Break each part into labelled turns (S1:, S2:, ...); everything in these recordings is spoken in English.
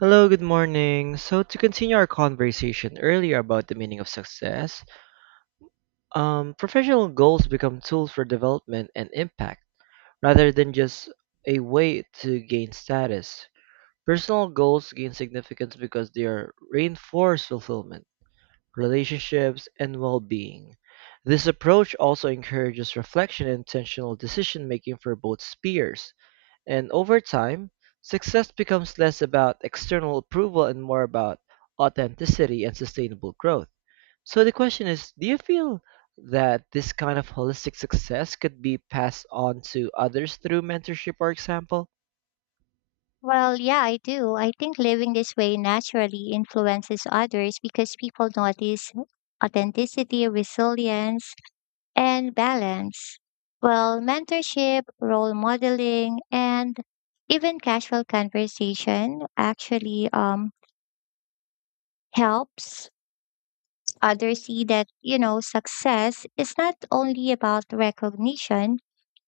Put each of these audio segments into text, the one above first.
S1: Hello, good morning. So to continue our conversation earlier about the meaning of success, professional goals become tools for development and impact rather than just a way to gain status. Personal goals gain significance because they are reinforce fulfillment, relationships, and well-being. This approach also encourages reflection and intentional decision making for both spheres. And over time, success becomes less about external approval and more about authenticity and sustainable growth. So the question is, do you feel that this kind of holistic success could be passed on to others through mentorship or example?
S2: Well, yeah, I do. I think living this way naturally influences others because people notice authenticity, resilience, and balance. Well, mentorship, role modeling, and even casual conversation actually helps others see that, success is not only about recognition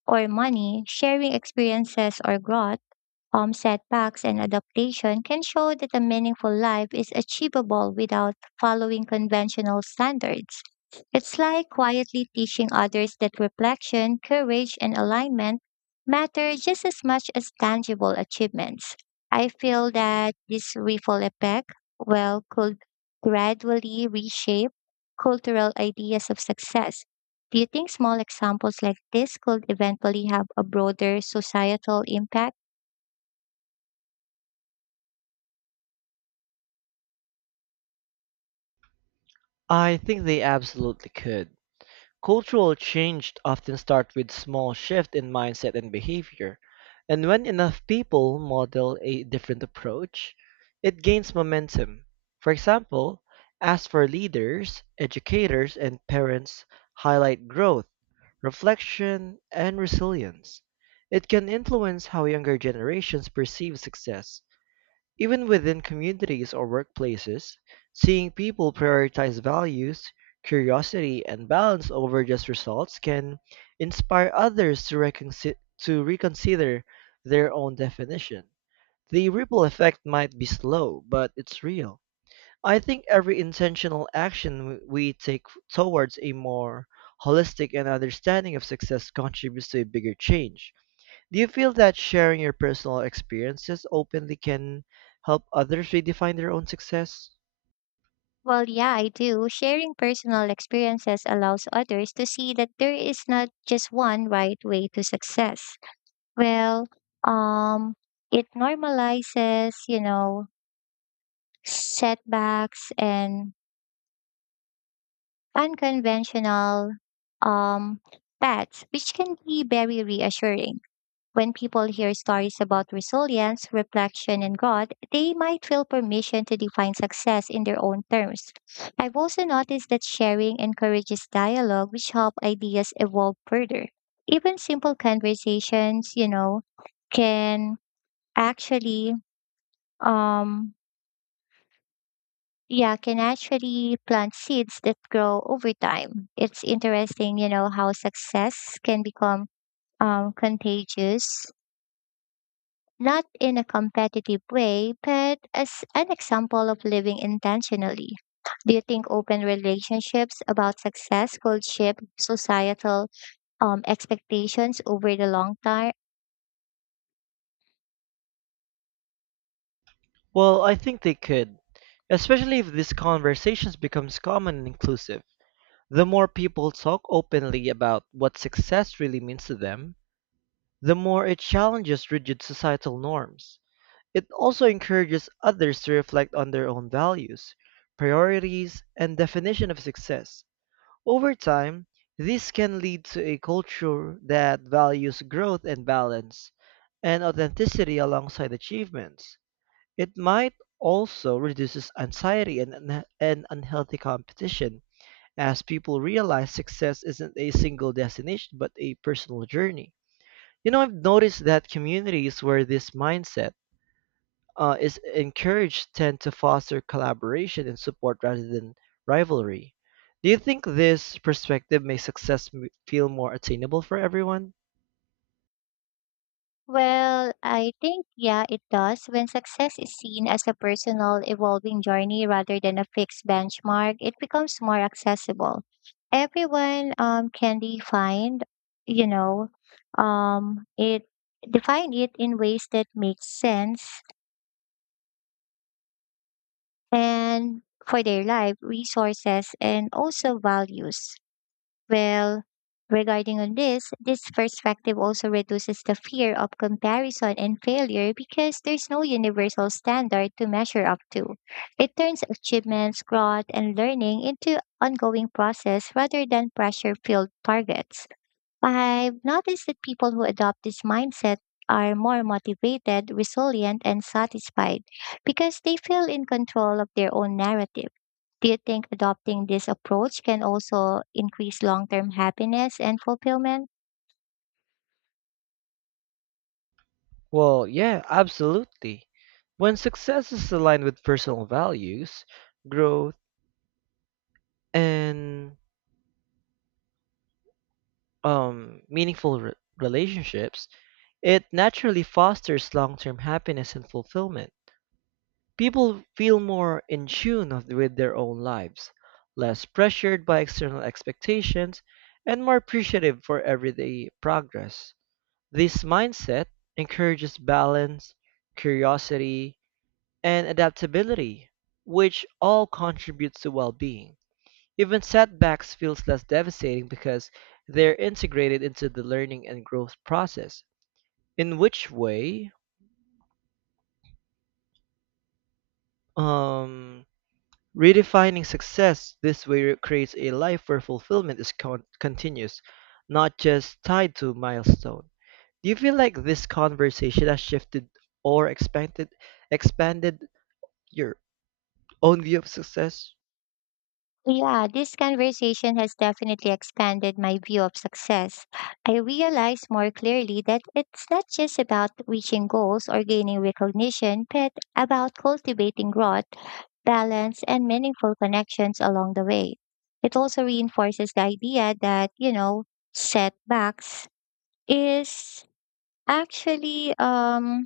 S2: or money, sharing experiences or growth. Setbacks and adaptation can show that a meaningful life is achievable without following conventional standards. It's like quietly teaching others that reflection, courage, and alignment matter just as much as tangible achievements. I feel that this ripple effect, well, could gradually reshape cultural ideas of success. Do you think small examples like this could eventually have a broader societal impact?
S1: I think they absolutely could. Cultural change often starts with small shift in mindset and behavior, and when enough people model a different approach, it gains momentum. For example, as for leaders, educators, and parents highlight growth, reflection, and resilience. It can influence how younger generations perceive success even within communities or workplaces, seeing people prioritize values, curiosity, and balance over just results can inspire others to, to reconsider their own definition. The ripple effect might be slow, but it's real. I think every intentional action we take towards a more holistic and understanding of success contributes to a bigger change. Do you feel that sharing your personal experiences openly can help others redefine their own success?
S2: Well, yeah, I do. Sharing personal experiences allows others to see that there is not just one right way to success. Well, um, it normalizes, setbacks and unconventional um, paths, which can be very reassuring. When people hear stories about resilience, reflection, and God, they might feel permission to define success in their own terms. I've also noticed that sharing encourages dialogue, which help ideas evolve further. Even simple conversations, can actually, um, yeah, can actually plant seeds that grow over time. It's interesting, how success can become contagious, not in a competitive way, but as an example of living intentionally. Do you think open relationships about success could shape societal expectations over the long term?
S1: Well, I think they could, especially if these conversations becomes common and inclusive. The more people talk openly about what success really means to them, the more it challenges rigid societal norms. It also encourages others to reflect on their own values, priorities, and definition of success. Over time, this can lead to a culture that values growth and balance, and authenticity alongside achievements. It might also reduces anxiety and, and unhealthy competition, as people realize success isn't a single destination but a personal journey. You know, I've noticed that communities where this mindset is encouraged tend to foster collaboration and support rather than rivalry. Do you think this perspective makes success feel more attainable for everyone?
S2: Well, I think, yeah, it does. When success is seen as a personal, evolving journey rather than a fixed benchmark, it becomes more accessible. Everyone can define, you know, it define it in ways that make sense and for their life, resources, and also values. Well, regarding on this, this perspective also reduces the fear of comparison and failure because there's no universal standard to measure up to. It turns achievements, growth, and learning into ongoing process rather than pressure-filled targets. I've noticed that people who adopt this mindset are more motivated, resilient, and satisfied because they feel in control of their own narrative. Do you think adopting this approach can also increase long term happiness and fulfillment?
S1: Well, yeah, absolutely. When success is aligned with personal values, growth, and meaningful relationships, it naturally fosters long term happiness and fulfillment. People feel more in with their own lives, less pressured by external expectations, and more appreciative for everyday progress. This mindset encourages balance, curiosity, and adaptability, which all contributes to well being. Even setbacks feels less devastating because they're integrated into the learning and growth process. In which way, um, redefining success this way creates a life where fulfillment is continuous, not just tied to milestone. Do you feel like this conversation has shifted or expanded your own view of success?
S2: Yeah, this conversation has definitely expanded my view of success. I realize more clearly that it's not just about reaching goals or gaining recognition, but about cultivating growth, balance, and meaningful connections along the way. It also reinforces the idea that, setbacks is actually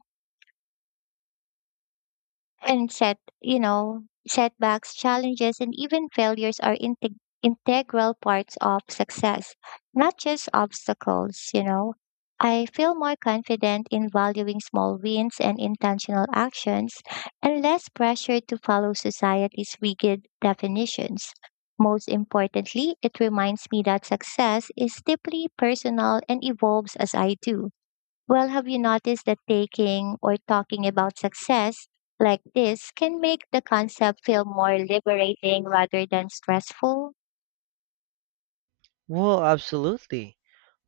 S2: and set you know setbacks, challenges, and even failures are integral parts of success, not just obstacles. I feel more confident in valuing small wins and intentional actions, and less pressure to follow society's rigid definitions. Most importantly, it reminds me that success is deeply personal and evolves as I do. Well, have you noticed that taking or talking about success like this can make the concept feel more liberating rather than stressful?
S1: Well, absolutely.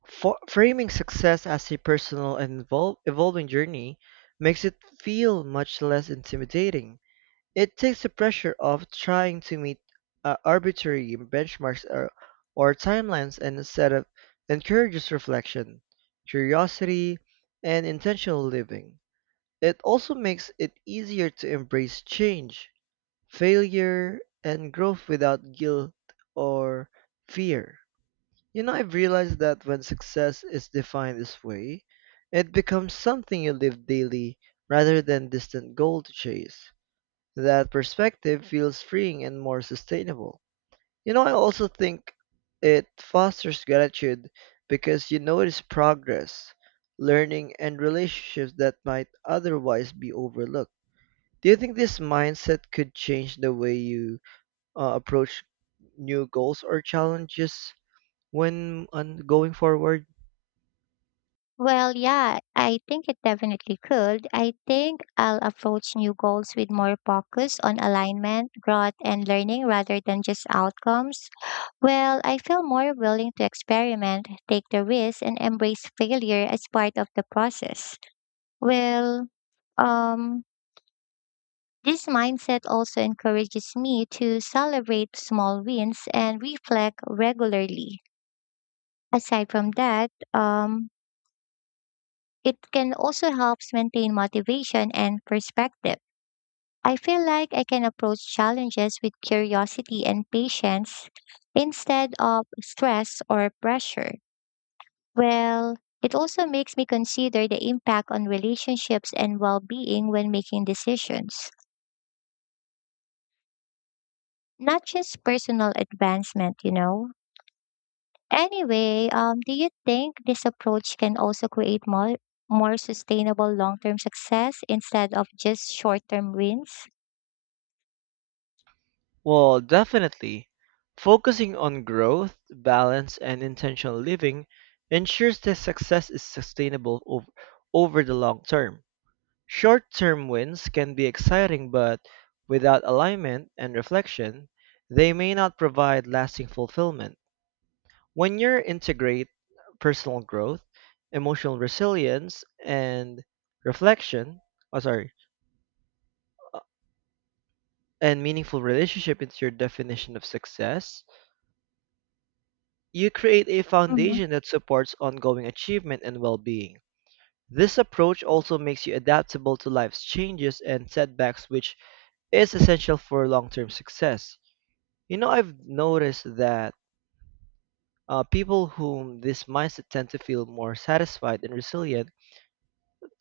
S1: Framing success as a personal and evolving journey makes it feel much less intimidating. It takes the pressure off trying to meet arbitrary benchmarks or timelines and instead of encourages reflection, curiosity, and intentional living. It also makes it easier to embrace change, failure, and growth without guilt or fear. You know, I've realized that when success is defined this way, it becomes something you live daily rather than distant goal to chase. That perspective feels freeing and more sustainable. You know, I also think it fosters gratitude because you notice progress, learning, and relationships that might otherwise be overlooked. Do you think this mindset could change the way you approach new goals or challenges when on going forward?
S2: Well, yeah, I think it definitely could. I think I'll approach new goals with more focus on alignment, growth, and learning rather than just outcomes. Well, I feel more willing to experiment, take the risk, and embrace failure as part of the process. Well, um, This mindset also encourages me to celebrate small wins and reflect regularly. Aside from that, it can also help maintain motivation and perspective. I feel like I can approach challenges with curiosity and patience instead of stress or pressure. Well, it also makes me consider the impact on relationships and well being when making decisions, not just personal advancement, you know. Anyway, do you think this approach can also create more sustainable long-term success instead of just short-term wins?
S1: Well, definitely. Focusing on growth, balance, and intentional living ensures that success is sustainable over the long term. Short term wins can be exciting, but without alignment and reflection, they may not provide lasting fulfillment. When you integrate personal growth, emotional resilience, and reflection, oh, sorry, and meaningful relationship into your definition of success, you create a
S2: Mhm.
S1: foundation that supports ongoing achievement and well being. This approach also makes you adaptable to life's changes and setbacks, which is essential for long term success. You know, I've noticed that people whom this mindset tend to feel more satisfied and resilient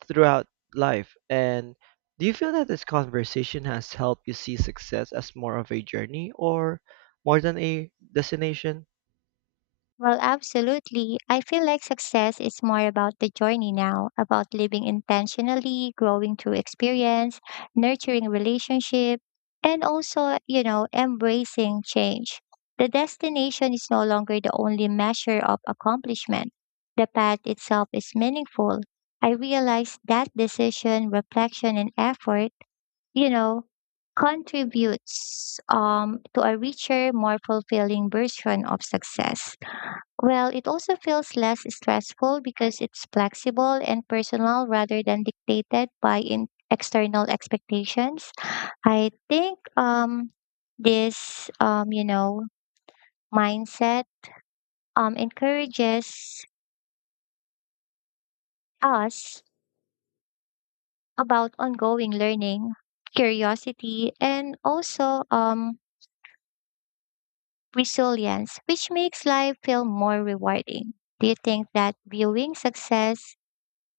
S1: throughout life. And do you feel that this conversation has helped you see success as more of a journey or more than a destination?
S2: Well, absolutely. I feel like success is more about the journey now, about living intentionally, growing through experience, nurturing relationship, and also, embracing change. The destination is no longer the only measure of accomplishment. The path itself is meaningful. I realize that decision, reflection, and effort, you know, contributes to a richer, more fulfilling version of success. Well, it also feels less stressful because it's flexible and personal rather than dictated by in external expectations. I think this mindset encourages us about ongoing learning, curiosity, and also resilience, which makes life feel more rewarding. Do you think that viewing success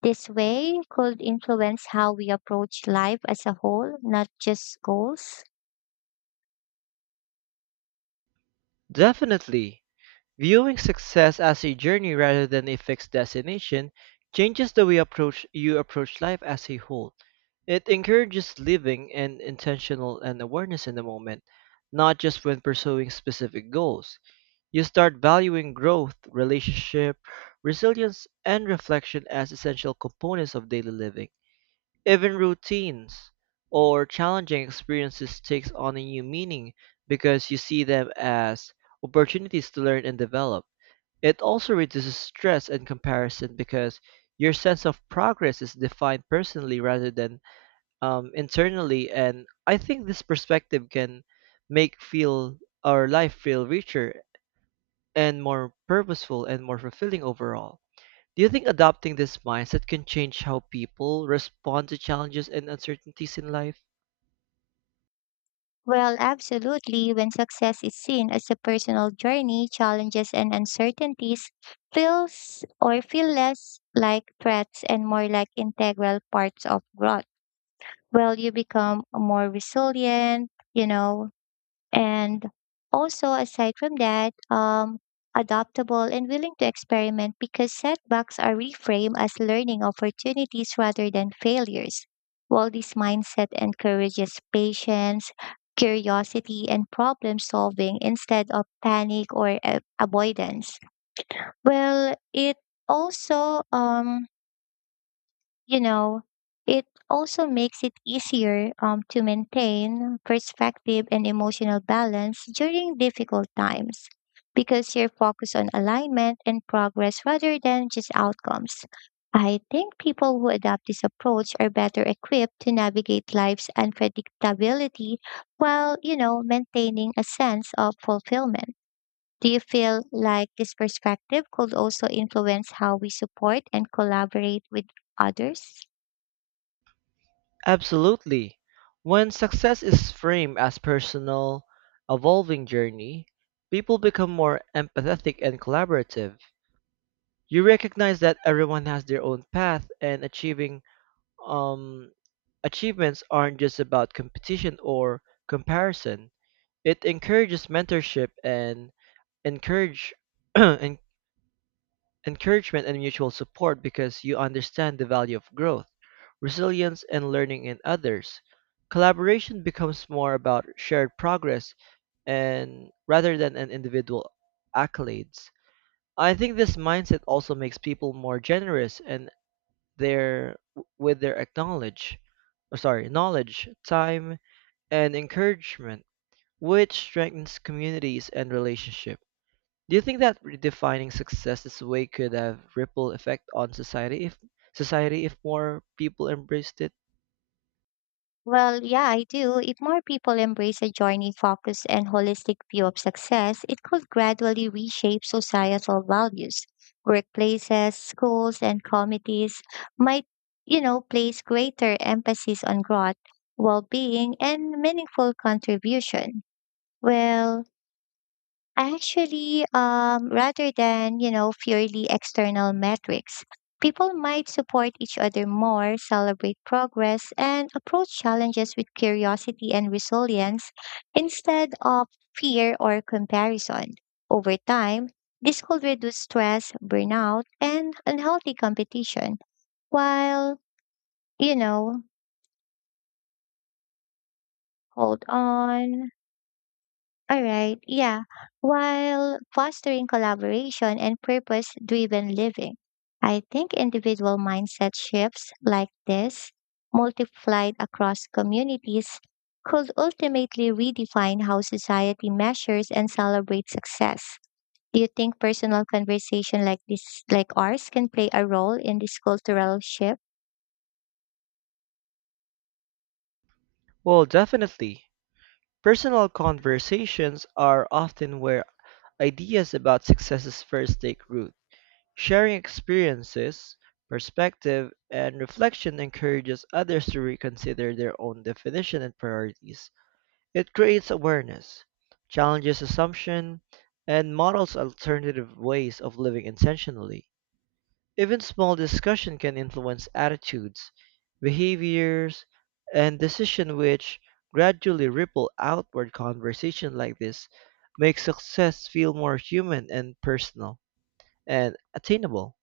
S2: this way could influence how we approach life as a whole, not just goals?
S1: Definitely. Viewing success as a journey rather than a fixed destination changes the way approach you approach life as a whole. It encourages living and intentional and awareness in the moment, not just when pursuing specific goals. You start valuing growth, relationship, resilience, and reflection as essential components of daily living. Even routines or challenging experiences takes on a new meaning because you see them as opportunities to learn and develop. It also reduces stress and comparison because your sense of progress is defined personally rather than internally. And I think this perspective can make feel our life feel richer and more purposeful and more fulfilling overall. Do you think adopting this mindset can change how people respond to challenges and uncertainties in life?
S2: Well, absolutely. When success is seen as a personal journey, challenges and uncertainties feel less like threats and more like integral parts of growth. Well, you become more resilient, and also, aside from that, adaptable and willing to experiment because setbacks are reframed as learning opportunities rather than failures. While this mindset encourages patience, curiosity, and problem solving instead of panic or avoidance. Well, also um, you know, it also makes it easier to maintain perspective and emotional balance during difficult times because you're focused on alignment and progress rather than just outcomes. I think people who adopt this approach are better equipped to navigate life's unpredictability while, maintaining a sense of fulfillment. Do you feel like this perspective could also influence how we support and collaborate with others?
S1: Absolutely. When success is framed as personal, evolving journey, people become more empathetic and collaborative. You recognize that everyone has their own path and achieving um achievements aren't just about competition or comparison. It encourages mentorship and encourage encouragement encouragement and mutual support because you understand the value of growth, resilience, and learning in others. Collaboration becomes more about shared progress and rather than an individual accolades. I think this mindset also makes people more generous and their with their oh, sorry, knowledge, time, and encouragement, which strengthens communities and relationships. Do you think that redefining success this way could have ripple effect on society if more people embraced it?
S2: Well, yeah, I do. If more people embrace a journey focused and holistic view of success, it could gradually reshape societal values. Workplaces, schools, and communities might, place greater emphasis on growth, well being, and meaningful contribution. Well, Actually, rather than, purely external metrics, people might support each other more, celebrate progress, and approach challenges with curiosity and resilience instead of fear or comparison. Over time, this could reduce stress, burnout, and unhealthy competition while, you know, hold on. All right, yeah, while fostering collaboration and purpose driven living. I think individual mindset shifts like this, multiplied across communities, could ultimately redefine how society measures and celebrates success. Do you think personal conversation like this like ours can play a role in this cultural shift?
S1: Well, definitely. Personal conversations are often where ideas about successes first take root. Sharing experiences, perspective, and reflection encourages others to reconsider their own definition and priorities. It creates awareness, challenges assumption, and models alternative ways of living intentionally. Even small discussion can influence attitudes, behaviors, and decision which gradually ripple outward. Conversation like this makes success feel more human and personal and attainable.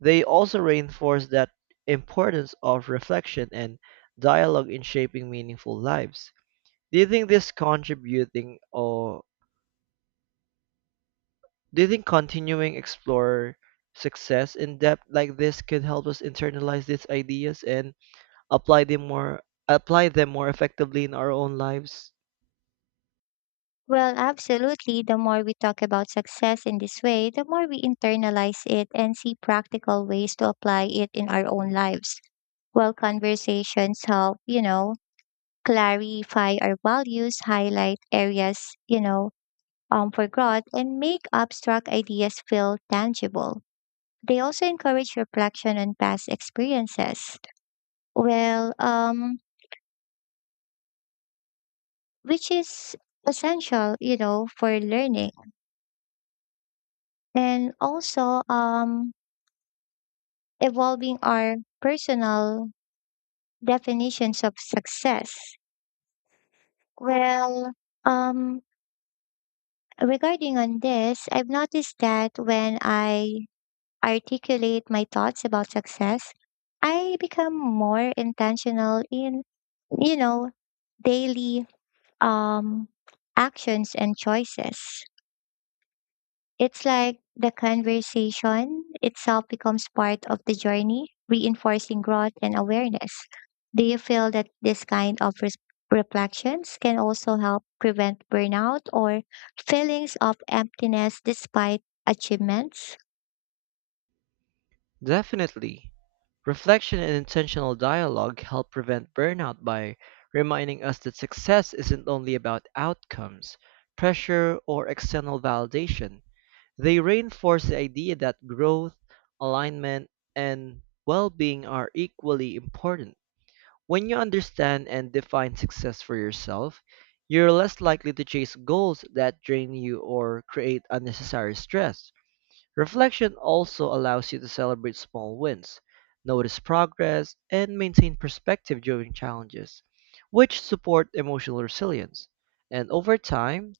S1: They also reinforce that importance of reflection and dialogue in shaping meaningful lives. Do you think this contributing or do you think continuing explore success in depth like this could help us internalize these ideas and apply them more apply them more effectively in our own lives?
S2: Well, absolutely. The more we talk about success in this way, the more we internalize it and see practical ways to apply it in our own lives. While conversations help, clarify our values, highlight areas, you know, for growth, and make abstract ideas feel tangible. They also encourage reflection on past experiences. Well, which is essential, for learning. And also, evolving our personal definitions of success. Well, um, Regarding on this, I've noticed that when I articulate my thoughts about success, I become more intentional in, you know, daily um actions and choices. It's like the conversation itself becomes part of the journey, reinforcing growth and awareness. Do you feel that this kind of reflections can also help prevent burnout or feelings of emptiness despite achievements?
S1: Definitely. Reflection and intentional dialogue help prevent burnout by reminding us that success isn't only about outcomes, pressure, or external validation. They reinforce the idea that growth, alignment, and well-being are equally important. When you understand and define success for yourself, you're less likely to chase goals that drain you or create unnecessary stress. Reflection also allows you to celebrate small wins, notice progress, and maintain perspective during challenges, which support emotional resilience. And over time,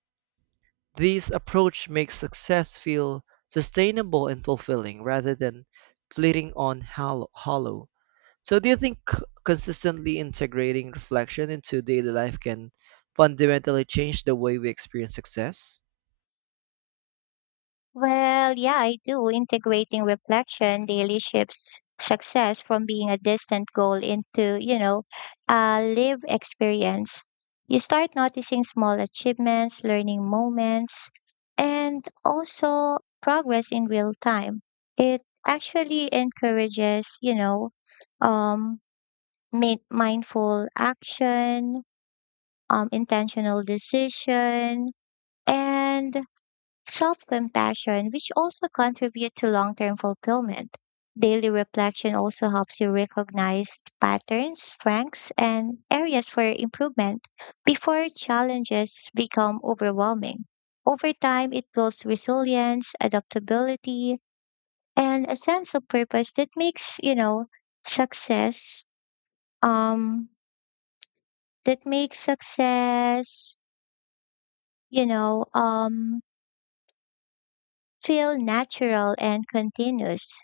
S1: this approach makes success feel sustainable and fulfilling rather than fleeting on hollow. So, do you think consistently integrating reflection into daily life can fundamentally change the way we experience success?
S2: Well, yeah, I do. Integrating reflection daily shifts success from being a distant goal into, a live experience. You start noticing small achievements, learning moments, and also progress in real time. It actually encourages, um, mindful action, intentional decision, and self compassion, which also contribute to long term fulfillment. Daily reflection also helps you recognize patterns, strengths, and areas for improvement before challenges become overwhelming. Over time, it builds resilience, adaptability, and a sense of purpose that makes, you know, success, um, that makes success, you know, um, feel natural and continuous.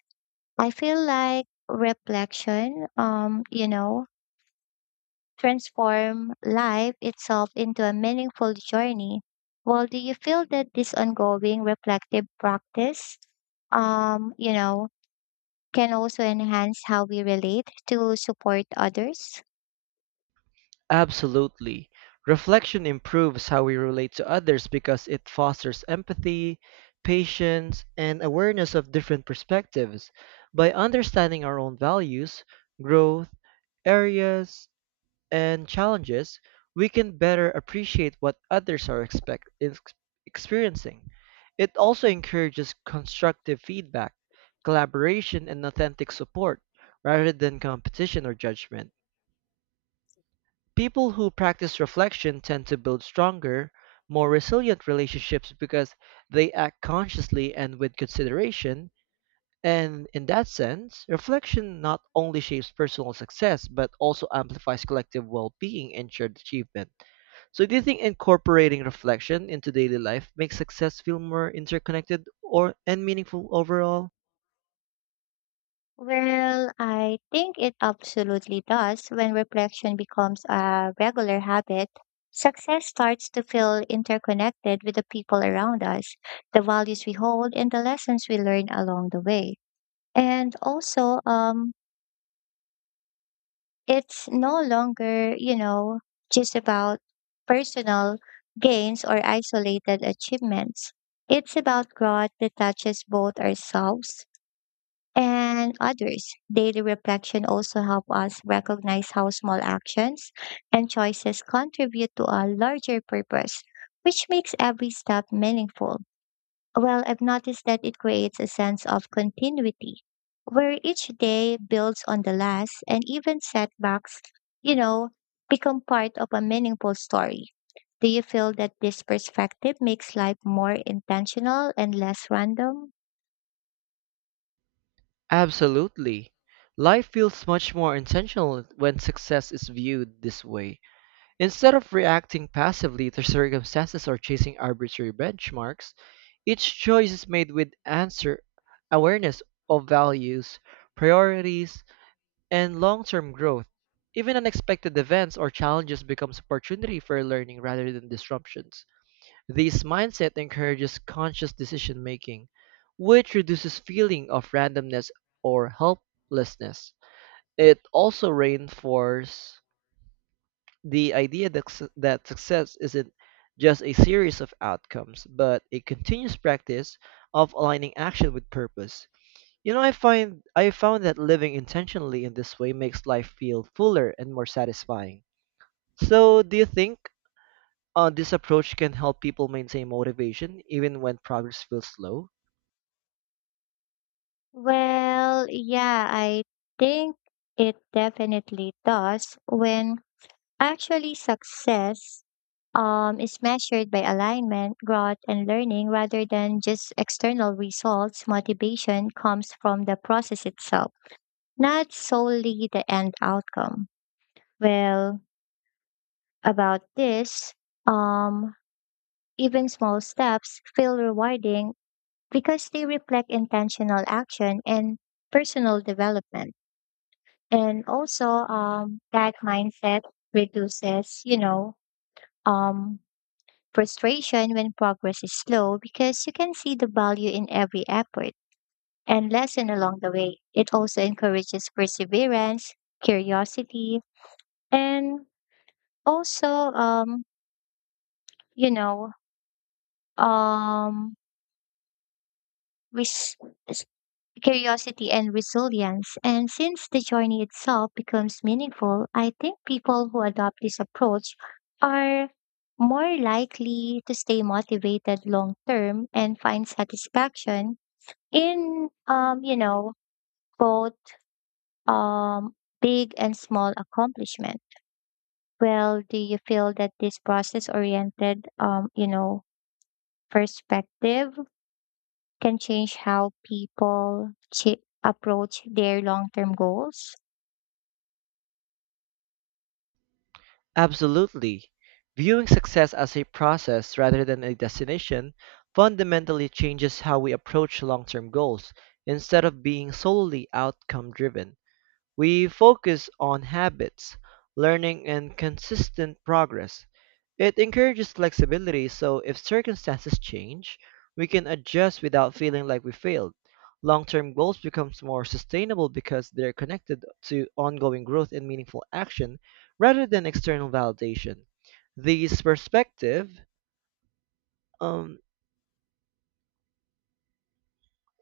S2: I feel like reflection, transform life itself into a meaningful journey. Well, do you feel that this ongoing reflective practice, um, you know, can also enhance how we relate to support others?
S1: Absolutely. Reflection improves how we relate to others because it fosters empathy, patience, and awareness of different perspectives. By understanding our own values, growth, areas, and challenges, we can better appreciate what others are experiencing. It also encourages constructive feedback, collaboration, and authentic support, rather than competition or judgment. People who practice reflection tend to build stronger, more resilient relationships because they act consciously and with consideration, and in that sense, reflection not only shapes personal success, but also amplifies collective well being and shared achievement. So, do you think incorporating reflection into daily life makes success feel more interconnected or and meaningful overall?
S2: Well, I think it absolutely does. When reflection becomes a regular habit, success starts to feel interconnected with the people around us, the values we hold, and the lessons we learn along the way. And also, it's no longer, just about personal gains or isolated achievements. It's about growth that touches both ourselves and others. Daily reflection also help us recognize how small actions and choices contribute to a larger purpose, which makes every step meaningful. Well, I've noticed that it creates a sense of continuity where each day builds on the last and even setbacks, you know, become part of a meaningful story. Do you feel that this perspective makes life more intentional and less random?
S1: Absolutely. Life feels much more intentional when success is viewed this way. Instead of reacting passively to circumstances or chasing arbitrary benchmarks, each choice is made with answer awareness of values, priorities, and long-term growth. Even unexpected events or challenges becomes opportunity for learning rather than disruptions. This mindset encourages conscious decision making, which reduces feeling of randomness or helplessness. It also reinforces the idea that success isn't just a series of outcomes, but a continuous practice of aligning action with purpose. You know, I found that living intentionally in this way makes life feel fuller and more satisfying. So, do you think this approach can help people maintain motivation even when progress feels slow?
S2: Well, yeah, I think it definitely does when actually success is measured by alignment, growth, and learning rather than just external results. Motivation comes from the process itself, not solely the end outcome. Well, about this, um, even small steps feel rewarding because they reflect intentional action and personal development. And also that mindset reduces um frustration when progress is slow because you can see the value in every effort and lesson along the way. It also encourages perseverance, curiosity, and also um you know um res- curiosity and resilience. And since the journey itself becomes meaningful, I think people who adopt this approach are more likely to stay motivated long term and find satisfaction in both um, big and small accomplishment. Well, do you feel that this process oriented perspective can change how approach their long term goals?
S1: Absolutely. Viewing success as a process rather than a destination fundamentally changes how we approach long term goals instead of being solely outcome driven. We focus on habits, learning, and consistent progress. It encourages flexibility so if circumstances change, we can adjust without feeling like we failed. Long-term goals becomes more sustainable because they're connected to ongoing growth and meaningful action rather than external validation. These perspective um,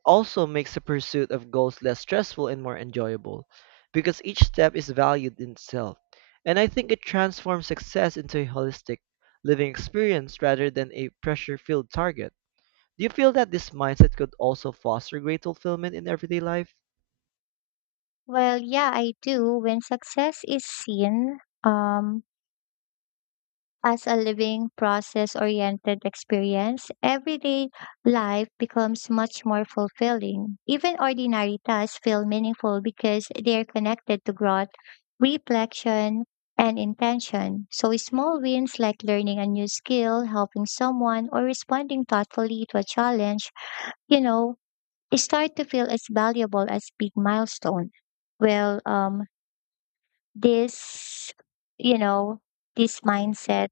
S1: also makes the pursuit of goals less stressful and more enjoyable, because each step is valued in itself. And I think it transforms success into a holistic living experience rather than a pressure filled target. Do you feel that this mindset could also foster great fulfillment in everyday life?
S2: Well, yeah, I do. When success is seen um, as a living, process oriented experience, everyday life becomes much more fulfilling. Even ordinary tasks feel meaningful because they are connected to growth, reflection, and intention. So, small wins like learning a new skill, helping someone, or responding thoughtfully to a challenge, you know, start to feel as valuable as big milestone. Well, um, this, you know, this mindset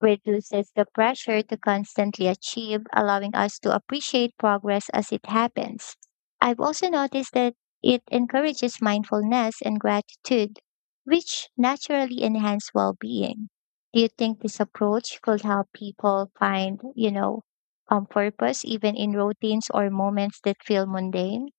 S2: reduces the pressure to constantly achieve, allowing us to appreciate progress as it happens. I've also noticed that it encourages mindfulness and gratitude, which naturally enhance well being. Do you think this approach could help people find, purpose even in routines or moments that feel mundane?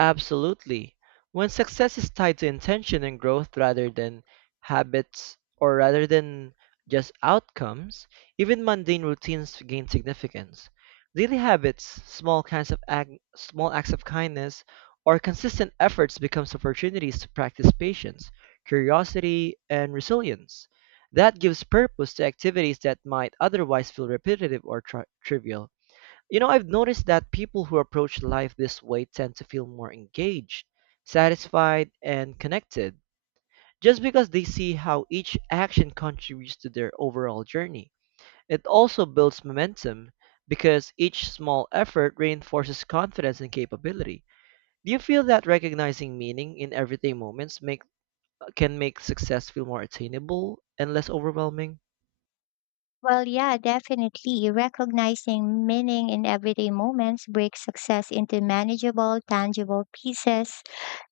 S1: Absolutely. When success is tied to intention and growth rather than habits or rather than just outcomes, even mundane routines gain significance. Daily habits, small acts of kindness, or consistent efforts becomes opportunities to practice patience, curiosity, and resilience. That gives purpose to activities that might otherwise feel repetitive or trivial. You know, I've noticed that people who approach life this way tend to feel more engaged, satisfied, and connected, just because they see how each action contributes to their overall journey. It also builds momentum because each small effort reinforces confidence and capability. Do you feel that recognizing meaning in everyday can make success feel more attainable and less overwhelming?
S2: Well, yeah, definitely. Recognizing meaning in everyday moments breaks success into manageable, tangible pieces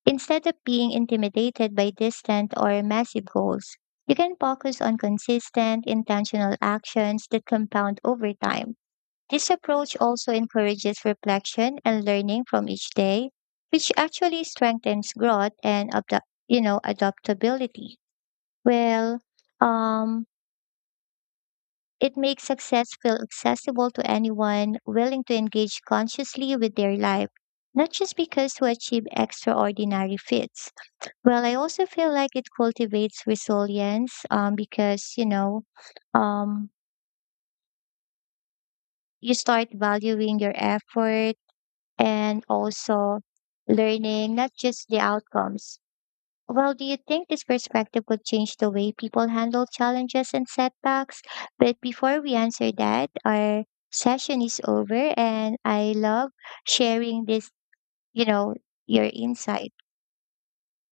S2: instead of being intimidated by distant or massive goals. You can focus on consistent, intentional actions that compound over time. This approach also encourages reflection and learning from each day, which actually strengthens growth and, adaptability. Well, um, it makes success feel accessible to anyone willing to engage consciously with their life, not just because who achieve extraordinary feats. Well, I also feel like it cultivates resilience because, um, you start valuing your effort and also learning, not just the outcomes. Well, do you think this perspective could change the way people handle challenges and setbacks? But before we answer that, our session is over and I love sharing this, you know, your insight.